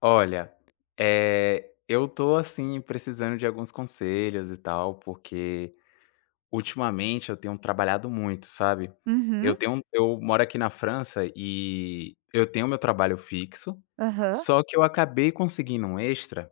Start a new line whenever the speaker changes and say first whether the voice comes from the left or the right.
left: Olha, eu tô, assim, precisando de alguns conselhos e tal, porque ultimamente eu tenho trabalhado muito, sabe. Eu
right: Uhum.
left: tenho um, eu moro aqui na França e eu tenho meu trabalho fixo,
right: Aham.
left: só que eu acabei conseguindo um extra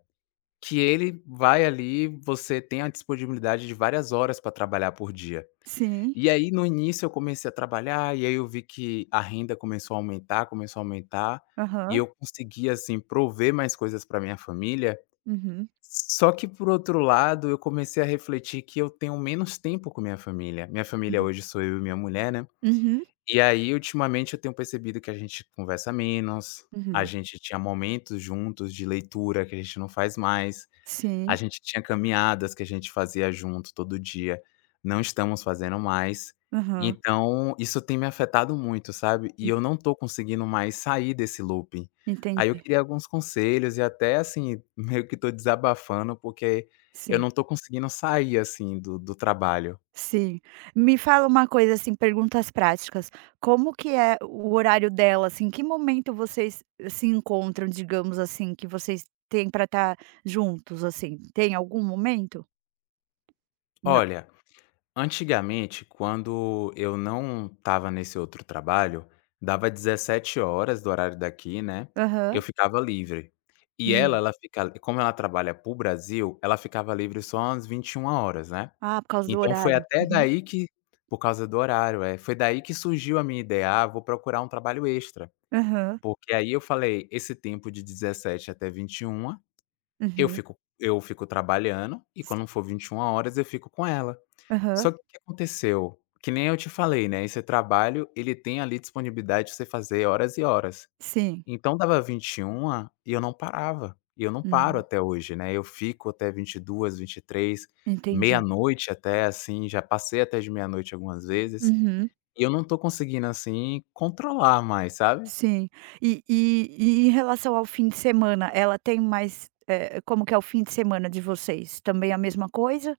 left: que ele vai ali você tem a disponibilidade de várias horas para trabalhar por dia.
right: Sim.
left: E aí, no início, eu comecei a trabalhar, e aí eu vi que a renda começou a aumentar, e
right: Aham.
left: eu consegui, assim, prover mais coisas para minha família.
right: Uhum.
left: Só que, por outro lado, eu comecei a refletir que eu tenho menos tempo com minha família. Minha família
right: Uhum.
left: hoje sou eu e minha mulher, né.
right: Uhum.
left: E aí, ultimamente, eu tenho percebido que a gente conversa menos, a
right: Uhum.
left: gente tinha momentos juntos de leitura que a gente não faz mais. A
right: Sim.
left: gente tinha caminhadas que a gente fazia junto todo dia, não estamos fazendo mais,
right: Aham.
left: então isso tem me afetado muito, sabe, e
right: Hum.
left: eu não estou conseguindo mais sair desse looping. Aí eu
right: Entendi.
left: queria alguns conselhos e até, assim, meio que estou desabafando, porque eu
right: Sim.
left: não estou conseguindo sair, assim, do trabalho.
right: Sim. Me fala uma coisa, assim, perguntas práticas, como que é o horário dela, assim, que momento vocês se encontram, digamos assim, que vocês têm pra estar juntos, assim? Tem algum momento? Na
left: Olha, antigamente, quando eu não estava nesse outro trabalho, dava 17h do horário daqui, né, eu
right: Aham.
left: ficava livre. E ela,
right: Hum.
left: ela fica como ela trabalha para o Brasil, ela ficava livre só às 21h, né.
right: Ah, por causa do
left: Então foi
right: horário.
left: até
right: Uhum.
left: daí que por causa do horário, é. Foi daí que surgiu a minha ideia: "Ah, vou procurar um trabalho extra",
right: Aham.
left: porque aí eu falei: "Esse tempo de 17h até 21h, eu
right: Uhum.
left: fico eu fico trabalhando e
right: Si
left: quando for 21h, eu fico com ela".
right: Aham.
left: Só que o que aconteceu? Que nem eu te falei, né, esse trabalho ele tem ali disponibilidade de você fazer horas e horas.
right: Sim.
left: Então dava 21h e eu não parava, e eu não paro
right: Hum.
left: até hoje, né, eu fico até 22h, 23h,
right: Entendi.
left: meia-noite até, assim, já passei até de meia-noite algumas vezes,
right: Uhum.
left: e eu não tô conseguindo, assim, controlar mais, sabe?
right: Sim. E em relação ao fim de semana, ela tem mais, como que é o fim de semana de vocês? Também a mesma coisa?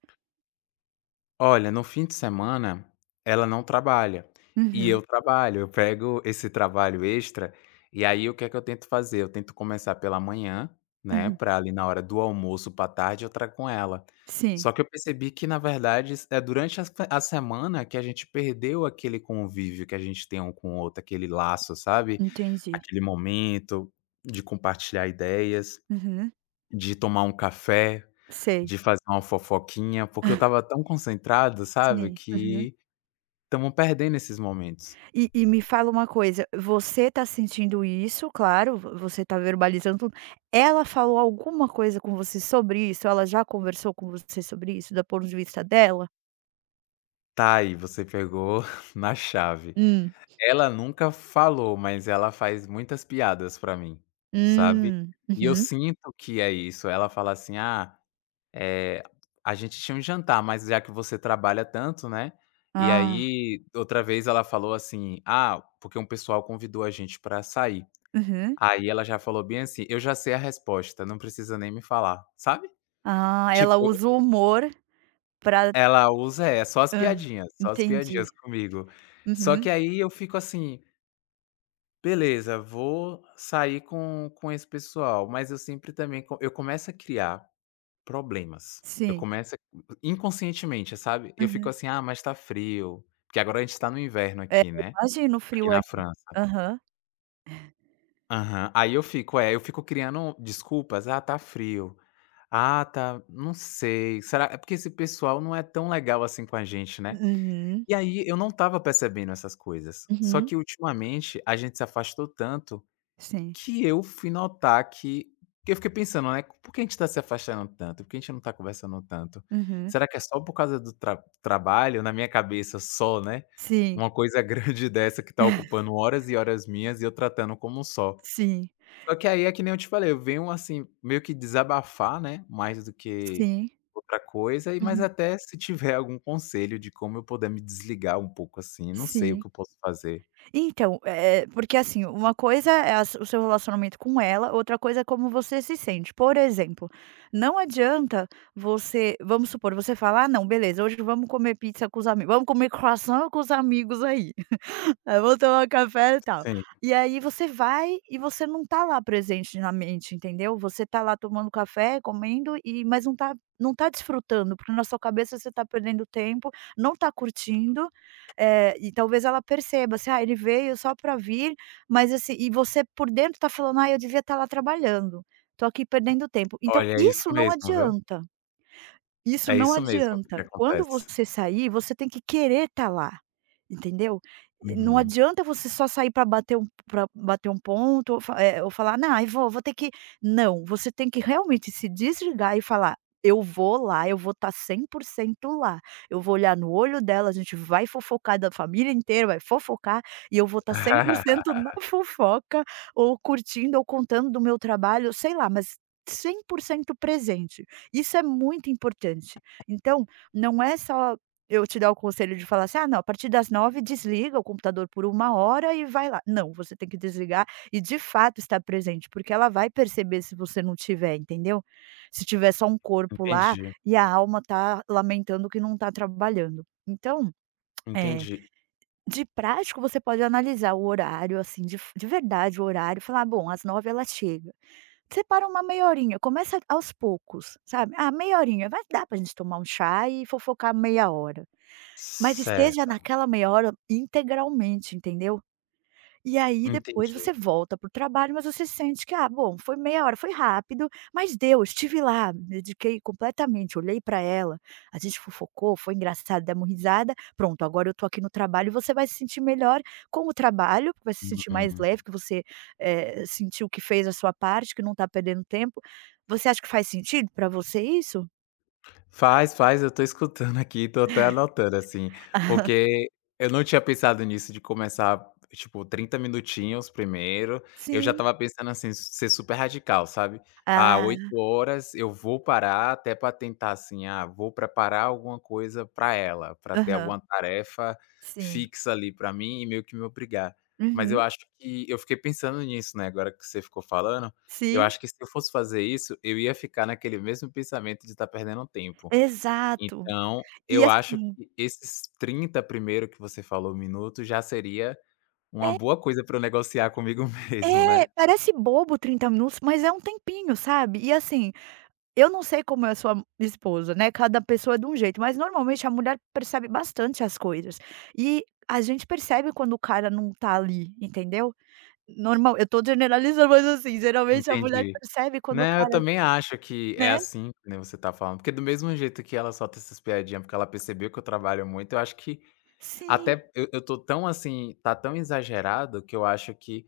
left: Olha, no fim de semana ela não trabalha, e
right: Uhum,
left: eu trabalho, eu pego esse trabalho extra, e aí o que é que eu tento fazer? Eu tento começar pela manhã, né.
right: uhum.
left: Para ali na hora do almoço para tarde eu trago com ela.
right: Sim,
left: Só que eu percebi que na verdade s é durante a se a semana que a gente perdeu aquele convívio que a gente tem um com o outro, aquele laço, sabe?
right: entendi.
left: Aquele momento de compartilhar ideias,
right: Uhum.
left: de tomar um café.
right: Sei,
left: De fazer uma fofoquinha, porque eu estava tão concentrado, sabe,
right: sim. Uhum.
left: que estamos perdendo esses momentos.
right: E me fala uma coisa, você tá sentindo isso, claro, vo você tá verbalizando tudo. Ela falou alguma coisa com você sobre isso? Ela já conversou com você sobre isso, do ponto de vista dela?
left: Tá aí, você pegou na chave.
right: Hum,
left: Ela nunca falou, mas ela faz muitas piadas pra mim, sabe. E eu
right: uhum.
left: sinto que é isso, ela fala assim: "Ah, eh, a gente tinha um jantar, mas já que você trabalha tanto, né". E
right: Ah.
left: aí, outra vez ela falou assim: "Ah, porque um pessoal convidou a gente pra sair".
right: Uhum.
left: Aí ela já falou bem assim: "Eu já sei a resposta, não precisa nem me falar", sabe?
right: Ah, ela
left: Tipo,
right: usa o humor. Pra
left: ela usa é,
right: Hã.
left: só as piadinhas
right: Entendi.
left: comigo. Só que
right: Uhum.
left: aí eu fico assim: "Beleza, vou sair com esse pessoal", mas eu sempre também co eu começo a criar problemas. Eu
right: Sim.
left: começo a inconscientemente, sabe? Eu fico
right: Aham.
left: assim: "Ah, mas tá frio", porque agora a gente tá no inverno
right: É,
left: aqui, né,
right: imagina o
left: aqui
right: frio
left: na
right: aí.
left: França.
right: Aham.
left: Aham. Aí eu fico é, eu fico criando desculpas: "Ah, tá frio". Ah, tá. Não sei. Será é porque esse pessoal não é tão legal assim com a gente, né.
right: Uhum,
left: E aí eu não tava percebendo essas coisas. Só
right: uhum.
left: que ultimamente a gente se afastou tanto
right: Sim.
left: que eu fui notar que eu fiquei pensando, né, "Por que a gente está se afastando tanto? Por que a gente não está conversando tanto?
right: Uhum.
left: Será que é só por causa do trabalho?" Na minha cabeça só, né,
right: Sim,
left: uma coisa grande dessa que está ocupando horas e horas minhas e eu tratando como só.
right: sim,
left: Só que aí é que nem eu te falei, eu venho, assim, meio que desabafar, né, mais do que
right: sim,
left: outra coisa e mas
right: uhum,
left: até se tiver algum conselho de como eu puder me desligar um pouco, assim, não sei o
right: sim.
left: que eu posso fazer.
right: Então, porque assim, uma coisa é a o seu relacionamento com ela, outra coisa é como você se sente. Por exemplo, não adianta você vamos supor, você fala: "Ah não, beleza, hoje vamos comer pizza com os amigos, vamos comer croissant com os amigos aí". Aí vamos tomar um café e tal.
left: Sim.
right: E aí você vai e você não tá lá presente na mente, entendeu? Você tá lá tomando café, comendo mas não tá desfrutando, porque na sua cabeça você tá perdendo tempo, não tá curtindo, e talvez ela perceba, assim: "Ah, ele veio só pra vir", mas assim e você por dentro tá falando: "Ah, eu devia estar lá trabalhando, tô aqui perdendo tempo". Então
left: Olha, é isso
right: isso não
left: mesmo, viu.
right: adianta. Isso
left: É
right: não
left: isso mesmo que
right: adianta. Quando
left: acontece.
right: você sair, você tem que querer estar lá, entendeu? E não
left: Uhum.
right: adianta você só sair para bater um ponto ou falar: "Não, eu vou ter que". Não, você tem que realmente se desligar e falar: "Eu vou lá, eu vou estar 100% lá, eu vou olhar no olho dela, a gente vai fofocar da família inteira, vai fofocar e eu vou estar 100% na fofoca ou curtindo ou contando do meu trabalho", sei lá, mas 100% presente. Isso é muito importante. Então, não é só eu te dar o conselho de falar assim: "Ah, não, a partir das nove desliga o computador por uma hora e vai lá". Não, você tem que desligar e de fato estar presente, porque ela vai perceber se você não tiver, entendeu? Se tiver só um corpo lá
left: Entendi,
right: e a alma tá lamentando que não tá trabalhando. Então, eh,
left: entendi.
right: de prático você pode analisar o horário, assim, de verdade o horário e falar: "Ah, bom, às nove ela chega". Separa uma meia horinha, começa aos poucos, sabe. Ah, meia horinha, vai dar pra gente tomar um chá e fofocar meia hora, mas esteja
left: Certo,
right: naquela meia hora integralmente, entendeu? E aí depois
left: entendi.
right: você volta para o trabalho, mas você sente que: "Ah, bom, foi meia hora, foi rápido, mas deu, estive lá, me dediquei completamente, olhei para ela, a gente fofocou, foi engraçado, demos risada, pronto, agora eu tô aqui no trabalho", e você vai se sentir melhor com o trabalho, vai se sentir mais
left: Uhum.
right: leve, que você, sentiu que fez a sua parte, que não está perdendo tempo. Você acha que faz sentido para você isso?
left: Faz, faz, eu tô escutando aqui, tô até anotando, assim, porque eu não tinha pensado nisso de começar, tipo, 30 minutinhos primeiro, eu já
right: Sim.
left: estava pensando, assim, ser super radical, sabe. Ah, 8
right: Ah,
left: horas eu vou parar até pra tentar, assim, ah, vou preparar alguma coisa pra ela, pra ter
right: aham,
left: alguma tarefa
right: sim.
left: fixa ali pra mim e meio que me obrigar. Mas eu
right: Uhum.
left: acho que eu fiquei pensando nisso, né, agora que você ficou falando, eu
right: Sim,
left: acho que se eu fosse fazer isso, eu ia ficar naquele mesmo pensamento de estar perdendo tempo.
right: exato.
left: Então,
right: E
left: eu acho
right: assim
left: que esses 30 primeiro que você falou minutos já seria uma boa coisa pra eu negociar comigo mesmo, né.
right: É, parece bobo 30 minutos, mas é um tempinho, sabe. E assim, eu não sei como é a sua esposa, né, cada pessoa é de um jeito, mas normalmente a mulher percebe bastante as coisas. E a gente percebe quando o cara não tá ali, entendeu. Normal eu tô generalizando, mas assim, geralmente a mulher
left: Entendi.
right: percebe quando o
left: Né, eu
right: cara,
left: também acho que é
right: né.
left: assim, que você tá falando, porque do mesmo jeito que ela solta essas piadinhas porque ela percebeu que eu trabalho muito, eu acho que
right: Sim,
left: até eu tô tão, assim, tá tão exagerado que eu acho que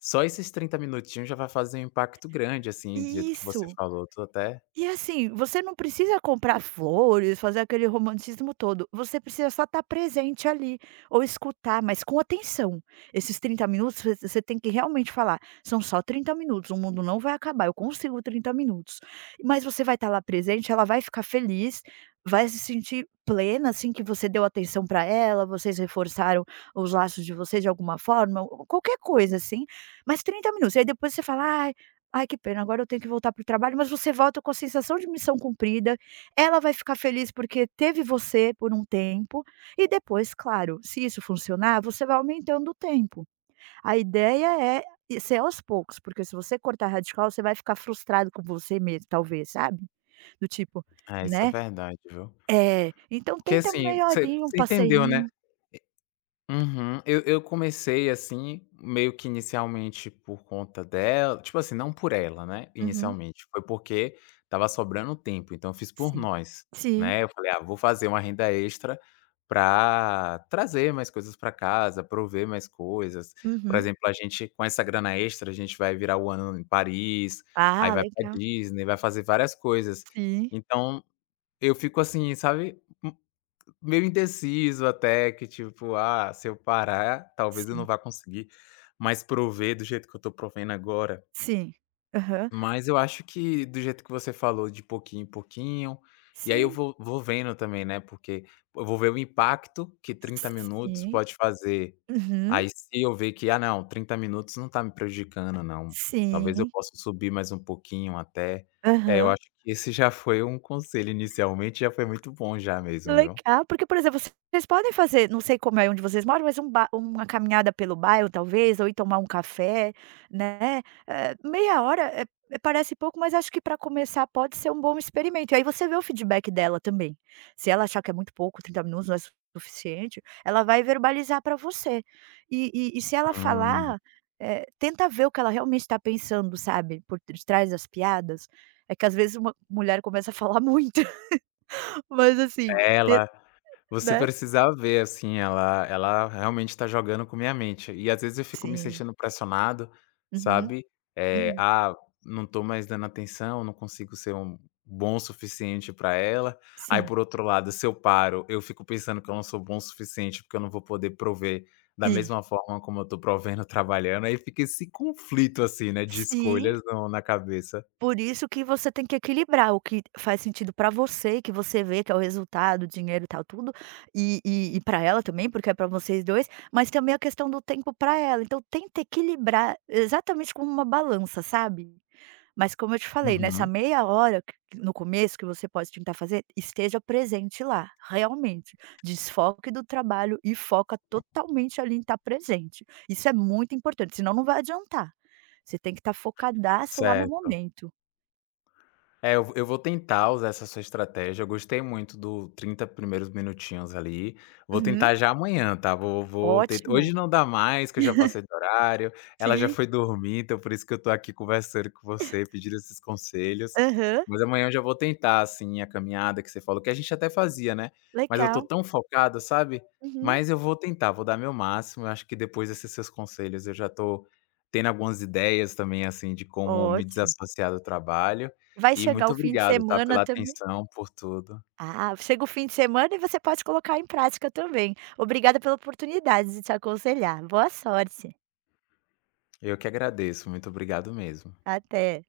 left: só esses 30 minutinhos já vai fazer um impacto grande, assim, do jeito que você
right: isso.
left: falou, tô até
right: E assim, você não precisa comprar flores, fazer aquele romantismo todo, você precisa só estar presente ali, ou escutar, mas com atenção. Esses 30 minutos você tem que realmente falar: "São só 30 minutos, o mundo não vai acabar, eu consigo 30 minutos". Mas você vai estar lá presente, ela vai ficar feliz, vai se sentir plena, assim, que você deu atenção para ela, vocês reforçaram os laços de vocês de alguma forma, ou qualquer coisa assim, mas 30 minutos, e aí depois você fala: "Ah, ai que pena, agora eu tenho que voltar para o trabalho", mas você volta com a sensação de missão cumprida, ela vai ficar feliz porque teve você por um tempo, e depois, claro, se isso funcionar, você vai aumentando o tempo. A ideia é ser aos poucos, porque se você cortar radical, você vai ficar frustrado com você mesmo talvez, sabe, do tipo,
left: é, isso é
right: né,
left: verdade, viu.
right: é, então
left: Porque,
right: tenta
left: assim,
right: meia
left: você
right: horinha, um
left: você entendeu, né.
right: passeinho.
left: Uhum. Eu comecei, assim, meio que inicialmente por conta dela tipo assim, não por ela, né,
right: Uhum,
left: inicialmente, foi porque tava sobrando tempo, então eu fiz por
right: sim.
left: nós,
right: Sim,
left: né, eu falei: "Ah, vou fazer uma renda extra pra trazer mais coisas pra casa, prover mais coisas". Por
right: uhum.
left: exemplo, a gente com essa grana extra, a gente vai virar o ano em Paris, aí
right: Ah,
left: vai pra
right: legal.
left: Disney, vai fazer várias coisas.
right: Sim,
left: Então eu fico assim, sabe, meio indeciso até que tipo: "Ah, se eu parar, talvez eu não
right: sim,
left: vá conseguir mais prover do jeito que eu tô provendo agora".
right: sim. Aham,
left: Mas eu acho que do jeito que você falou, de pouquinho em pouquinho, e aí eu
right: sim.
left: vou vendo também, né, porque eu vou ver o impacto que 30 minutos
right: Sim.
left: pode fazer.
right: Uhum.
left: Aí se eu ver que: "Ah não, 30 minutos não tá me prejudicando não, talvez eu
right: Sim.
left: possa subir mais um pouquinho até". É, eu
right: Aham.
left: acho que esse já foi um conselho inicialmente, já foi muito bom já mesmo, viu.
right: Legal, porque, por exemplo, vocês podem fazer, não sei como é onde vocês moram, mas um ba uma caminhada pelo bairro talvez, ou ir tomar um café, né, meia hora, parece pouco, mas acho que para começar pode ser um bom experimento, e aí você vê o feedback dela também. Se ela achar que é muito pouco, 30 minutos não é suficiente, ela vai verbalizar para você. E se ela
left: Hum.
right: falar, tenta ver o que ela realmente está pensando, sabe, por trás das piadas. É que às vezes uma mulher começa a falar muito, mas assim, ten
left: Ela você
right: né.
left: precisava ver, assim, ela realmente está jogando com minha mente. E às vezes eu fico me
right: Sim.
left: sentindo pressionado,
right: Uhum,
left: sabe, é
right: uhum.
left: "Ah, não tô mais dando atenção, não consigo ser um bom o suficiente para ela". Aí,
right: Sim.
left: por outro lado, se eu paro, eu fico pensando que eu não sou bom o suficiente, porque eu não vou poder prover da
right: E
left: mesma forma como eu tô provendo trabalhando, aí fica esse conflito, assim, né, de
right: sim,
left: escolhas no na cabeça.
right: por isso que você tem que equilibrar o que faz sentido pra você e que você vê que é o resultado, o dinheiro e tal tudo, e pra ela também, porque é pra vocês 2 mas também a questão do tempo pra ela, então tenta equilibrar exatamente como uma balança, sabe? Mas como eu te falei, nessa
left: Uhum.
right: meia hora q no começo que você pode tentar fazer, esteja presente lá, realmente. Desfoque do trabalho e foca totalmente ali em estar presente. Isso é muito importante, senão não vai adiantar. Você tem que estar focadaço lá no
left: Certo.
right: momento.
left: É, eu vou tentar usar essa sua estratégia, eu gostei muito do 30 primeiros minutinhos ali, vou
right: Uhum,
left: tentar já amanhã, tá, vou vou ten
right: ótimo.
left: hoje não dá mais que eu já passei do horário, ela já
right: Sim.
left: foi dormir, então por isso que eu tô aqui conversando com você, pedindo esses conselhos,
right: Aham,
left: mas amanhã eu já vou tentar, assim, a caminhada que você falou, que a gente até fazia, né, mas eu tô
right: legal.
left: tão focado, sabe,
right: Uhum,
left: mas eu vou tentar, vou dar meu máximo, eu acho que depois desses seus conselhos eu já tô tendo algumas ideias também, assim, de como me
right: ótimo.
left: desassociar do trabalho
right: Vai
left: e
right: chegar
left: muito
right: o fim de
left: obrigado, tá,
right: semana
left: pela
right: também,
left: atenção, por tudo.
right: ah, chega o fim de semana e você pode colocar em prática também. Obrigada pela oportunidade de te aconselhar. Boa sorte.
left: Eu que agradeço, muito obrigado mesmo.
right: Até.